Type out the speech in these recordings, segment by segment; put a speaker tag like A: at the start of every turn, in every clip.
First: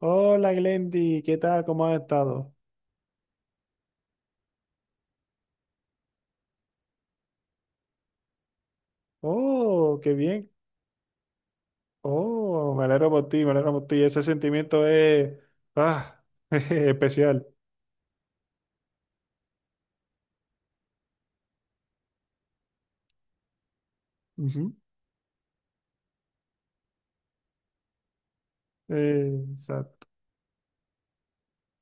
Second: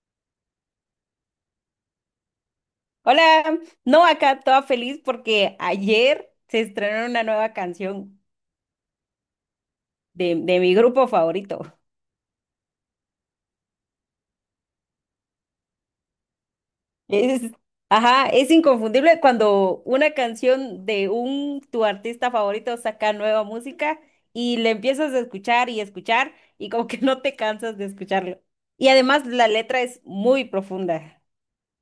A: Hola Glendy, ¿qué tal? ¿Cómo has estado?
B: Hola, no, acá toda feliz porque ayer se estrenó una nueva canción
A: Oh, qué
B: de,
A: bien.
B: de mi grupo favorito.
A: Oh, me alegro por ti, me alegro por ti. Ese sentimiento es ah,
B: Es,
A: especial.
B: ajá, es inconfundible cuando una canción de un tu artista favorito saca nueva música y le
A: Ujú.
B: empiezas a escuchar y escuchar y como que no te cansas de escucharlo. Y además la letra es
A: Exacto.
B: muy profunda,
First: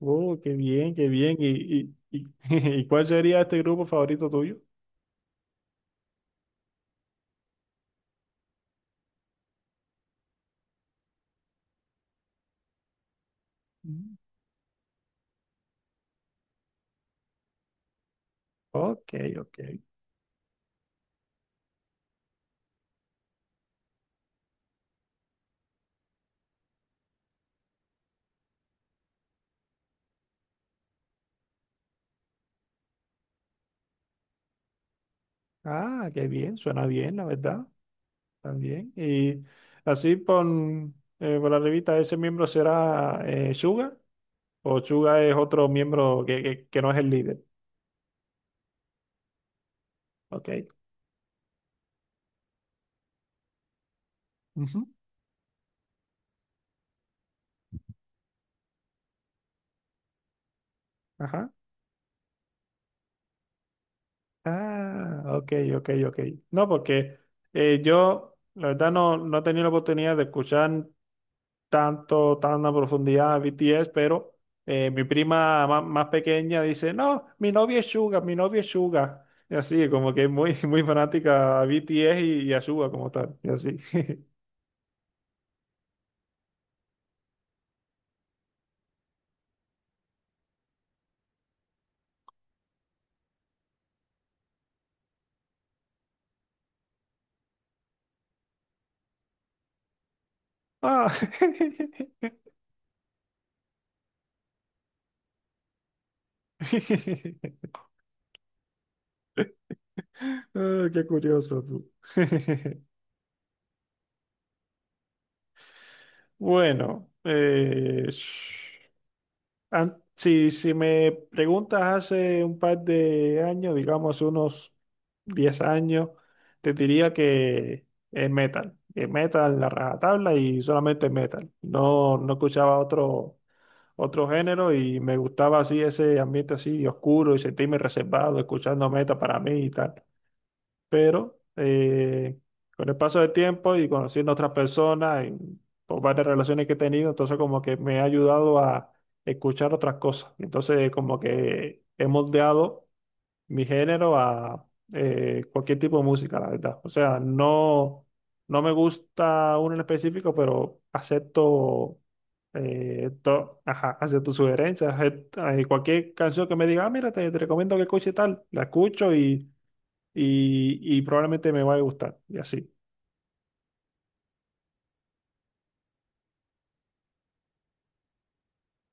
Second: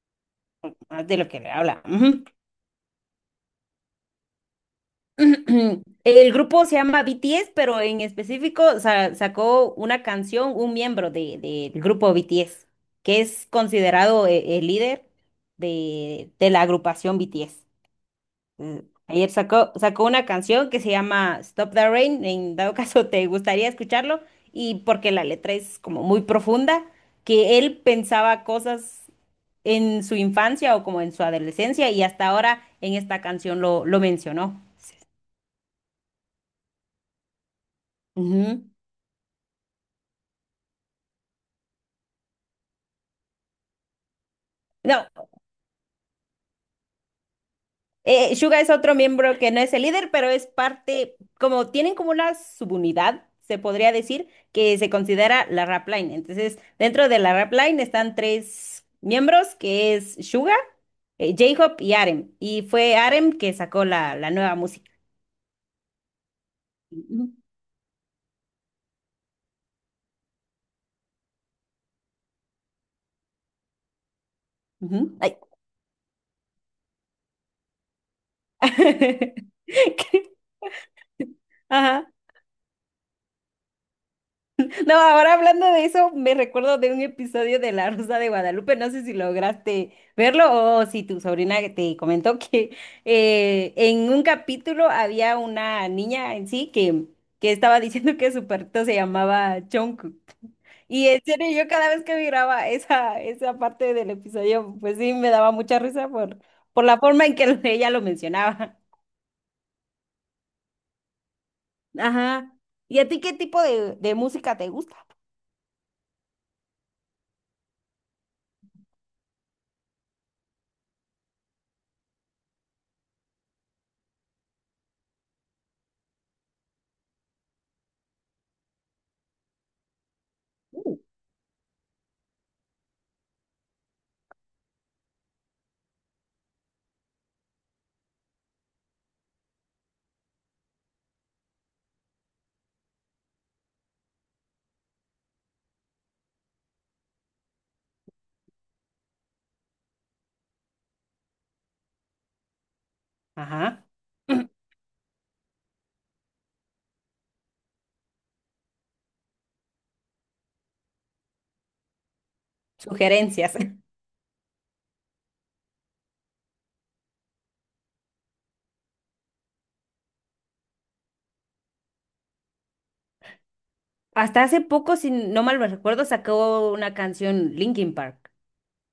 A: Oh, qué bien,
B: más
A: qué
B: de lo
A: bien.
B: que
A: ¿Y,
B: le habla.
A: y,
B: Ujú.
A: y, ¿y cuál sería este grupo favorito tuyo?
B: El grupo se llama BTS, pero en específico sacó una canción, un miembro del grupo BTS, que es
A: Mm.
B: considerado el líder de la agrupación BTS. Mm,
A: Ok,
B: Ayer
A: ok.
B: sacó una canción que se llama Stop the Rain, en dado caso te gustaría escucharlo, y porque la letra es como muy profunda, que él pensaba cosas en su infancia o como en su adolescencia, y hasta ahora en esta canción lo mencionó.
A: Ah, qué bien, suena bien, la verdad.
B: Ujú.
A: También. Y así por, por la revista, ¿ese miembro será Suga? ¿O
B: No,
A: Suga es otro miembro que no es el líder?
B: Suga es otro miembro que no es el líder, pero es
A: Ok,
B: parte, como tienen como una subunidad, se podría decir, que
A: ujú,
B: se considera la rap line. Entonces, dentro de la rap line están tres miembros, que es Suga,
A: ajá.
B: J-Hope y Arem. Y fue Arem que sacó la nueva música.
A: Ah, ok, ok, ok. No, porque
B: Ujú,
A: yo, la verdad, no he tenido la oportunidad de escuchar tanto, tan a profundidad a BTS, pero mi
B: ujú, ay.
A: prima más pequeña dice, no, mi novio es Suga, mi novio es Suga. Y así, como que es muy, muy fanática a
B: Ajá.
A: BTS y a Suga como tal. Y así.
B: No, ahora hablando de eso, me recuerdo de un episodio de La Rosa de Guadalupe. No sé si lograste verlo o si tu sobrina te comentó que en un capítulo había una niña en sí que estaba diciendo que su perrito se llamaba Jungkook.
A: Ah.
B: Y en serio, yo cada vez que miraba esa parte del episodio, pues sí, me daba mucha risa por la forma en que ella lo mencionaba.
A: Ah, qué curioso tú.
B: Ajá. ¿Y a ti qué tipo de música te gusta?
A: Bueno, si, si me preguntas hace un par de años, digamos unos 10 años, te diría que es metal. Es metal la rajatabla y solamente metal. No escuchaba otro género y me gustaba así ese ambiente así oscuro y sentirme reservado escuchando metal para mí y tal, pero con el paso del tiempo y conociendo a otras personas y por varias relaciones que he tenido, entonces como que me ha ayudado a escuchar otras cosas. Entonces como que he moldeado mi
B: Ajá.
A: género a cualquier tipo de música, la verdad. O sea, no, no me gusta uno en específico, pero acepto...
B: Sugerencias.
A: ajá, hacia tus sugerencias, cualquier canción que me diga: "Ah, mira, te recomiendo que escuche tal", la escucho y y probablemente me va a gustar, y así.
B: Hasta hace poco, si no mal me recuerdo, sacó una canción Linkin Park.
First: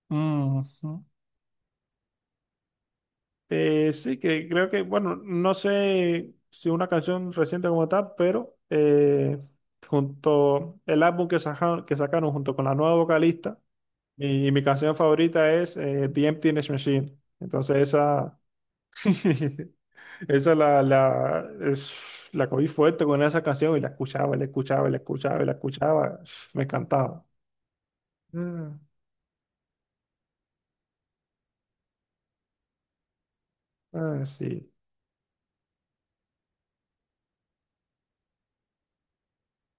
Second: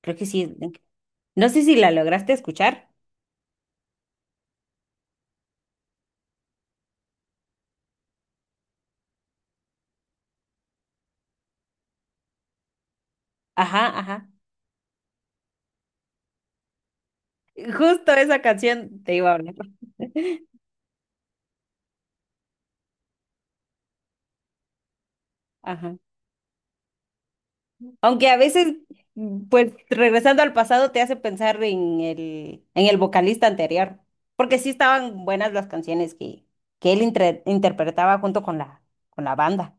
B: Creo que sí, es Linkin-
A: Ujú.
B: No sé si la lograste escuchar.
A: Sí, que creo que, bueno, no sé si una canción reciente como tal, pero junto el álbum que sacaron junto con la nueva vocalista,
B: Ajá, ajá.
A: mi canción favorita es The Emptiness Machine. Entonces
B: Justo
A: esa,
B: esa canción te iba a hablar.
A: esa la, la, es, la cogí fuerte con esa canción y la escuchaba, la escuchaba, la escuchaba, la
B: Ajá.
A: escuchaba, me encantaba.
B: Aunque a
A: Ah,
B: veces, pues regresando al pasado, te hace pensar en el, vocalista anterior.
A: ah,
B: Porque
A: sí.
B: sí estaban buenas las canciones que él interpretaba junto con la banda.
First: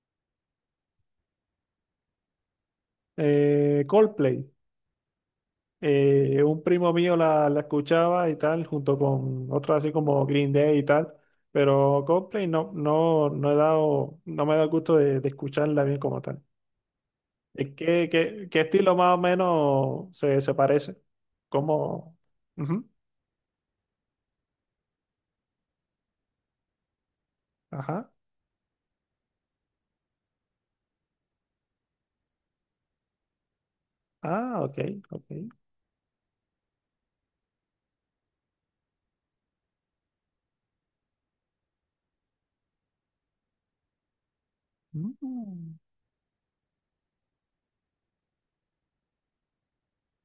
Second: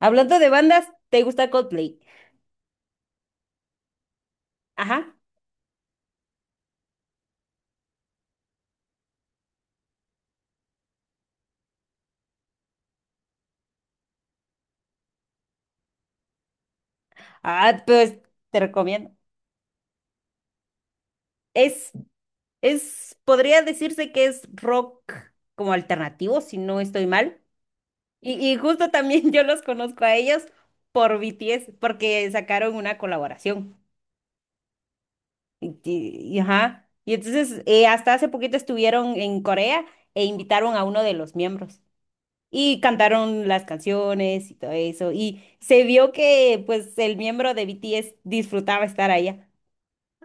B: Hablando de bandas, ¿te gusta Coldplay?
A: Coldplay.
B: Ajá.
A: Un primo mío la escuchaba y tal, junto con otros así como Green Day y tal, pero Coldplay no he dado, no me da el gusto de escucharla bien como tal.
B: Ah,
A: ¿Qué,
B: pues
A: qué, qué
B: te
A: estilo
B: recomiendo.
A: más o menos se parece?
B: Es
A: ¿Cómo? Ujú,
B: Es, podría decirse que es rock como alternativo, si no estoy mal.
A: ajá.
B: Y justo también yo los conozco a ellos por BTS, porque sacaron una colaboración.
A: Ah, ok, ok.
B: Ajá. Y entonces, hasta hace poquito estuvieron en Corea e invitaron a uno de los miembros. Y cantaron las canciones y todo eso. Y
A: Mm.
B: se vio que, pues, el miembro de BTS disfrutaba estar allá,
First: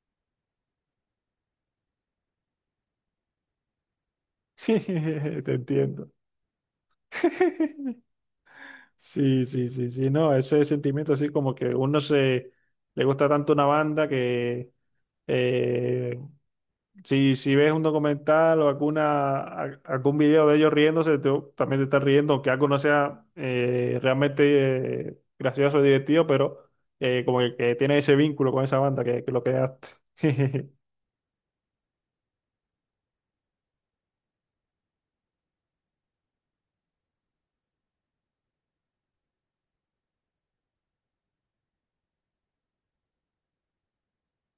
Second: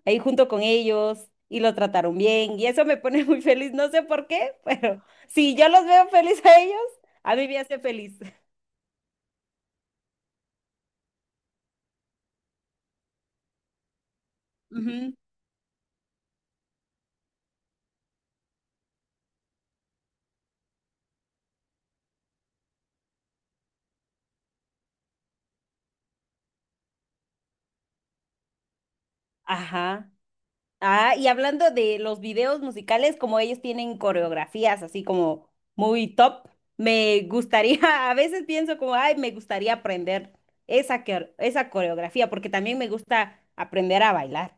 B: ahí junto con ellos y lo trataron bien y eso me pone muy feliz, no sé por qué, pero
A: Te
B: si yo los veo
A: entiendo.
B: feliz a ellos, a mí me hace feliz.
A: Sí, sí, sí, sí, no, ese sentimiento así como que uno se le gusta tanto una banda que.
B: Ujú.
A: Eh, si, si ves un documental o algún video de ellos riéndose, tú también te estás riendo, aunque algo no sea realmente gracioso o divertido, pero como que tiene ese vínculo con esa banda que lo creaste.
B: Ajá. Ah, y hablando de los videos musicales, como ellos tienen coreografías así como muy top, me gustaría, a veces pienso como, ay, me gustaría aprender esa, esa coreografía, porque también me gusta aprender a bailar.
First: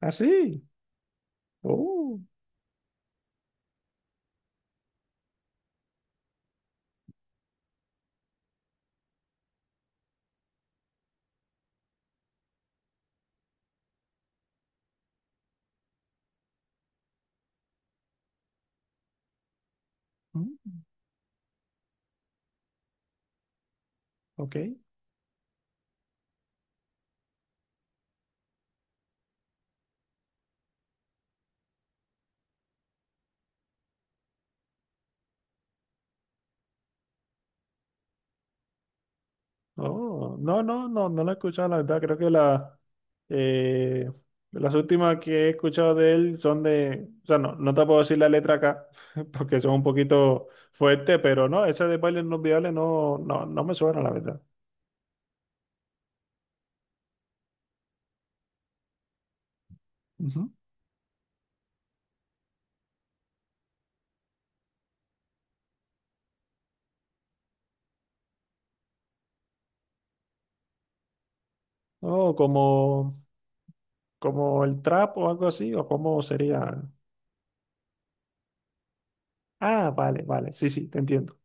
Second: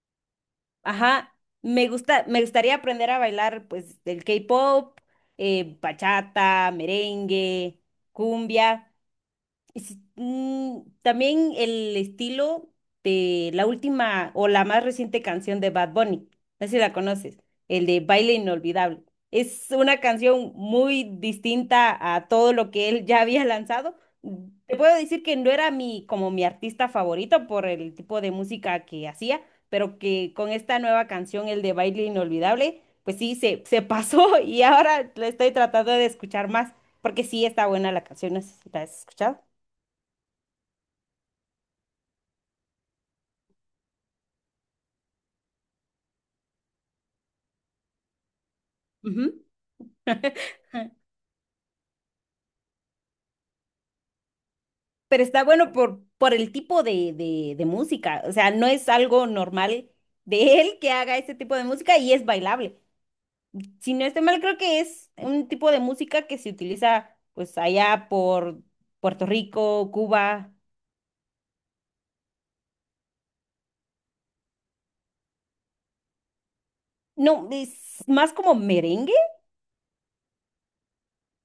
A: Así.
B: Ajá, me
A: Oh,
B: gusta, me gustaría aprender a bailar pues el K-pop, bachata, merengue, cumbia. También el estilo de la última o la más reciente canción de Bad Bunny, no sé si la conoces, el de Baile Inolvidable. Es una canción
A: mm,
B: muy distinta a todo lo que él ya había lanzado.
A: ok.
B: Te puedo decir que no era como mi artista favorito por el tipo de música que hacía, pero que con esta nueva canción, el de Baile Inolvidable, pues sí, se, pasó y ahora la estoy tratando de escuchar más, porque sí está buena la canción, no sé si la has escuchado.
A: Oh, no, no, no, no la he escuchado, la verdad. Creo que la, eh, las últimas que he escuchado de él son de. O sea, no, no te puedo decir la letra acá,
B: Ujú.
A: porque son un poquito fuertes, pero no, esa de bailes no viales no, no, no me suena, la verdad.
B: Pero está bueno por el tipo de música. O sea, no es algo normal
A: Ujú.
B: de él que haga ese tipo de música y es bailable. Si no estoy mal, creo que es un tipo de música que se utiliza pues allá por Puerto Rico, Cuba.
A: Oh, como, como el trap o algo así, o cómo sería.
B: No, es más como merengue.
A: Ah, vale, vale, sí, sí, te entiendo.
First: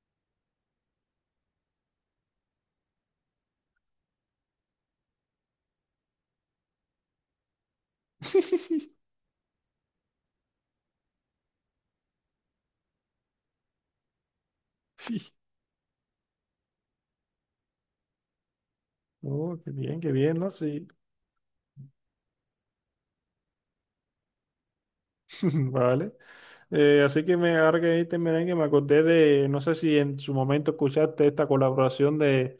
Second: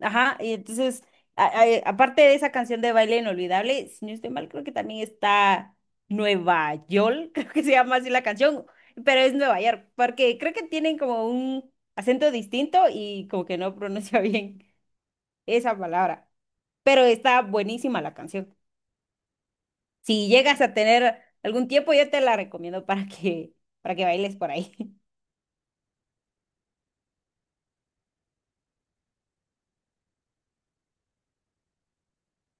B: Ajá, y entonces, aparte de esa canción de Baile Inolvidable, si no estoy mal, creo que también está Nueva York, creo que se llama así la
A: Sí, sí,
B: canción,
A: sí.
B: pero es Nueva York, porque creo que tienen como un acento distinto y como que no pronuncia bien esa palabra, pero está buenísima la canción.
A: Oh, qué
B: Si
A: bien, ¿no?
B: llegas a
A: Sí.
B: tener algún tiempo, yo te la recomiendo para que, bailes por ahí.
A: Vale. Así que me ahora que dijiste merengue, me acordé de, no sé si en su momento escuchaste esta colaboración de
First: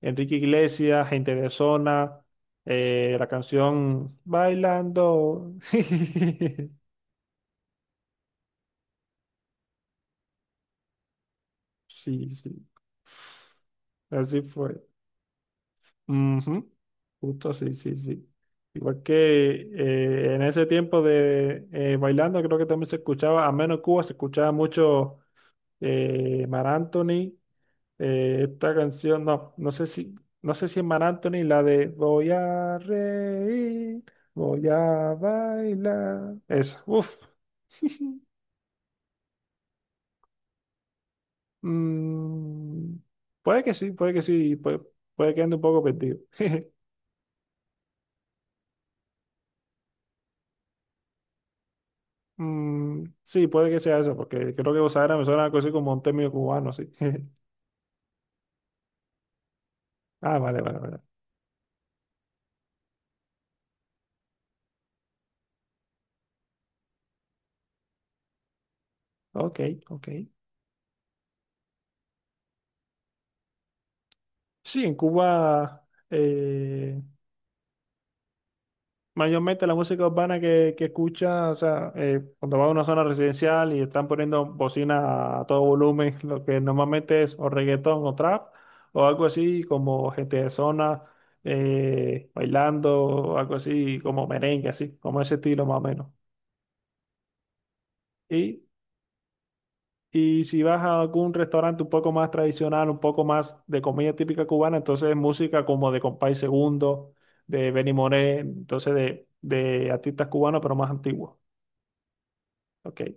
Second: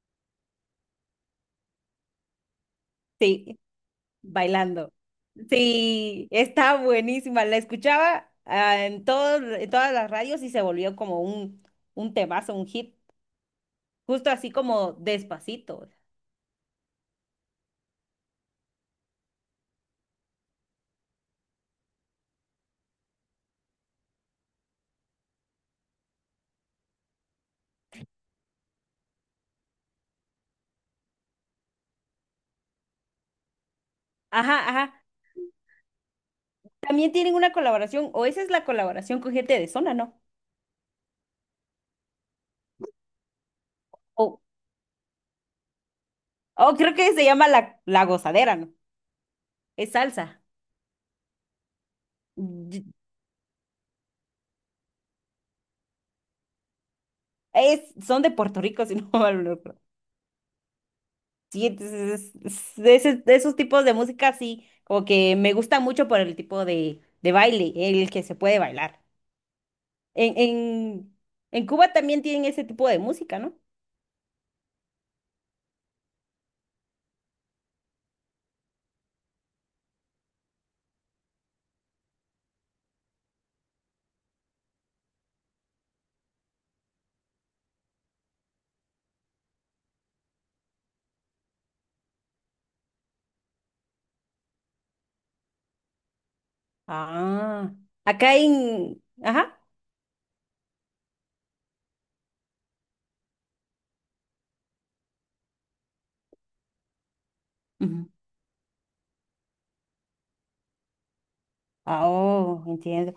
A: Enrique Iglesias, Gente de Zona, la
B: Sí.
A: canción
B: Bailando.
A: Bailando.
B: Sí, está buenísima. La escuchaba en todos, en todas las radios y se volvió como un
A: Sí,
B: temazo,
A: sí.
B: un hit, justo
A: Así
B: así
A: fue.
B: como Despacito.
A: Ujú. Justo sí sí, sí. Igual que en ese tiempo de bailando, creo que también se escuchaba, a menos Cuba, se escuchaba mucho Mar Anthony. Esta canción, no sé si, no sé si es Mar Anthony, la de Voy a reír, voy
B: Ajá, ajá.
A: a bailar. Esa,
B: También
A: uff.
B: tienen una colaboración, o esa es la colaboración con gente de zona, ¿no?
A: Mm, puede que sí, puede que
B: O
A: sí, puede, puede que ande un poco perdido.
B: o creo que se llama la gozadera, ¿no? Es salsa. Y-
A: Mm, sí, puede que sea eso porque creo que Osadera me suena algo así como un término cubano, sí.
B: Son de Puerto Rico, si no mal no recuerdo.
A: Ah, vale, vale, vale.
B: Sí, entonces de esos tipos de música sí, como que me gusta mucho por el tipo de baile, el que se puede bailar.
A: Ok, ok.
B: En, en, en Cuba también tienen ese tipo de música, ¿no?
A: Sí, en Cuba. eh, Mayormente la música urbana que escucha, o sea, cuando va a una zona residencial y están poniendo bocina a todo volumen, lo que normalmente es o reggaetón o trap, o algo así como gente de zona bailando, o algo así como merengue, así, como ese estilo más o menos.
B: Ah, acá
A: Y,
B: en. Ajá.
A: y si vas a algún restaurante un poco más tradicional, un poco más de comida típica cubana, entonces es música como de Compay Segundo, de Benny
B: Ujú.
A: Moré, entonces de artistas cubanos, pero más antiguos.
B: Ah, oh,
A: Ok.
B: entiendo.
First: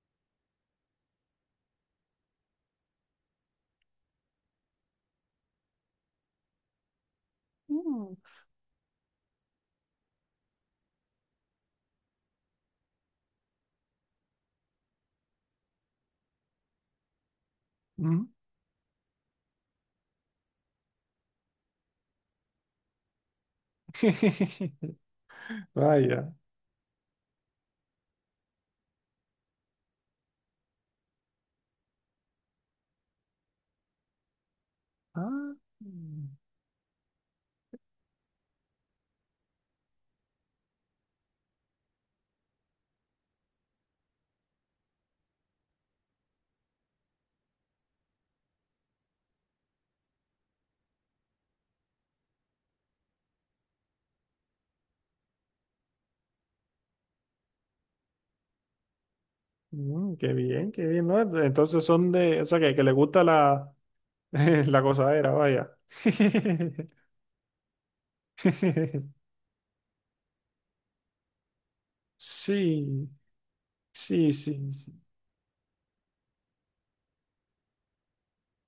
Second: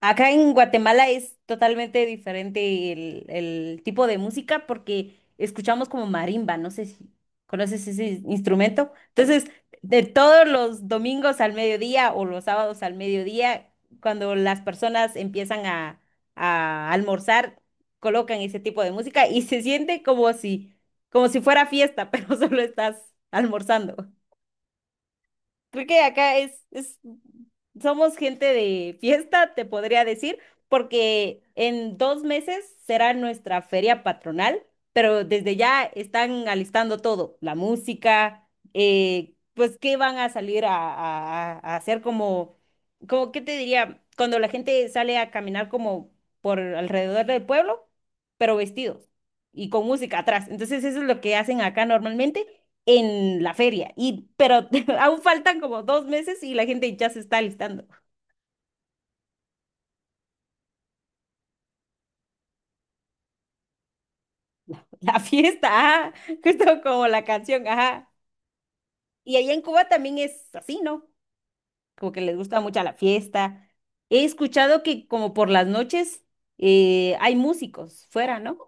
B: Acá en Guatemala es totalmente diferente el, tipo de música porque escuchamos como marimba, no sé si conoces ese instrumento. Entonces, de todos los domingos al mediodía o los sábados al mediodía, cuando las personas empiezan a almorzar,
A: Mm.
B: colocan ese tipo de música y se siente como si, fuera fiesta, pero solo estás almorzando. Creo que
A: Vaya.
B: acá somos gente de fiesta, te podría decir, porque en 2 meses será nuestra feria patronal, pero
A: Ah,
B: desde ya están alistando todo, la música, pues qué van a salir a hacer como, ¿qué te diría? Cuando la gente sale a caminar como por alrededor del pueblo, pero vestidos y con música atrás. Entonces eso es lo que hacen acá normalmente en la feria. Pero aún faltan como 2 meses y la gente ya se está alistando.
A: mm, mm, qué bien, ¿no? Entonces son de, o sea, que le gusta la, la
B: La
A: gozadera,
B: fiesta,
A: vaya.
B: ajá, justo como la canción, ajá. Y allá en Cuba también es así, ¿no? Como que les gusta mucho la
A: Sí,
B: fiesta. He
A: sí, sí,
B: escuchado
A: sí.
B: que como por las noches hay músicos fuera, ¿no?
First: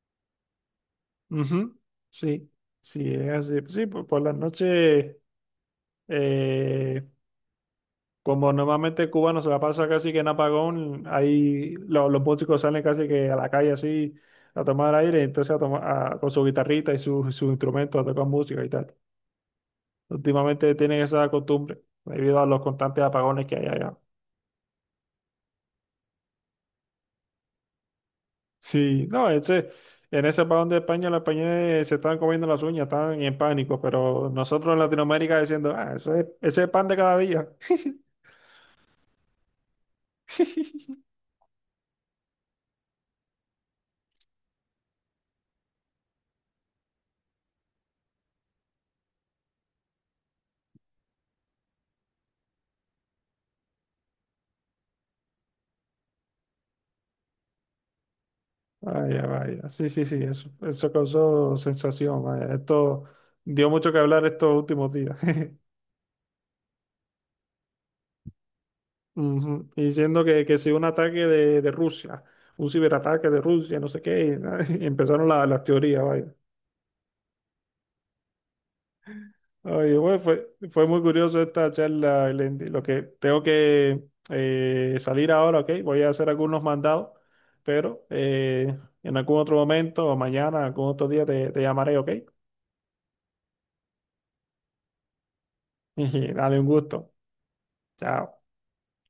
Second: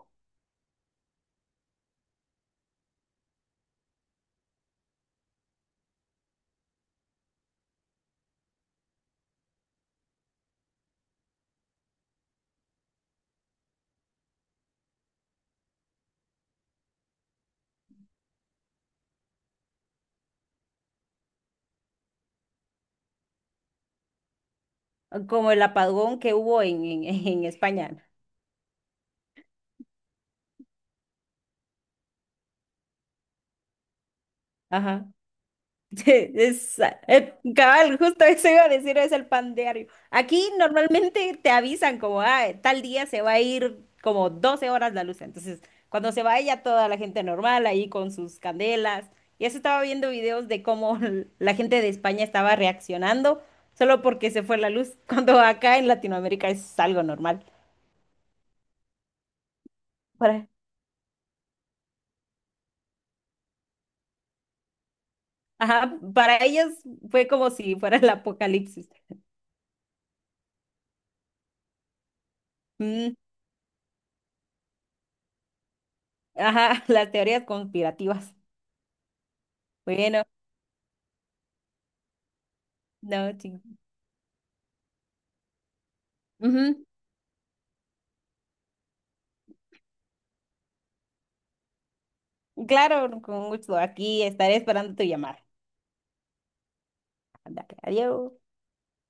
A: Ujú, sí, sí, es así. Sí, por las noches. Como normalmente Cuba cubano se la pasa casi que en apagón, ahí los músicos salen casi que a la calle así a tomar aire, entonces a con su guitarrita y su instrumento a tocar música y tal. Últimamente tienen esa costumbre debido a los constantes apagones que hay allá.
B: Como el apagón que hubo en España.
A: Sí, no, ese, en ese apagón de España los españoles se están comiendo las uñas, están en pánico, pero nosotros en
B: Ajá.
A: Latinoamérica diciendo, ah, eso es, ese es
B: Es,
A: pan de cada día.
B: Cabal, justo eso iba a decir, es el pan diario. Aquí normalmente te avisan como, ah, tal día se va a ir como 12 horas la luz. Entonces, cuando se vaya toda la gente normal ahí con sus candelas. Y eso estaba viendo videos de cómo la gente de España estaba reaccionando solo porque se fue la luz, cuando acá en Latinoamérica es algo normal.
A: Vaya, vaya. Sí, sí, sí,
B: Para,
A: eso causó sensación, vaya. Esto dio mucho que hablar estos últimos días.
B: ajá, para ellos fue como si fuera el apocalipsis.
A: Ujú. Y diciendo que si un ataque de Rusia, un
B: Mm,
A: ciberataque de Rusia, no sé qué, y, y empezaron las teorías, vaya.
B: ajá, las teorías conspirativas.
A: Oye, bueno,
B: Bueno.
A: fue, fue muy curioso esta charla, Elendi. Lo que
B: No,
A: tengo
B: sí.
A: que salir ahora, ok, voy a hacer algunos mandados, pero en algún otro momento o mañana, algún otro día te llamaré, ok.
B: Ujú. Claro, con gusto. Aquí estaré esperando tu llamada.
A: Y Dale un gusto.
B: Ándale,
A: Chao.
B: adiós.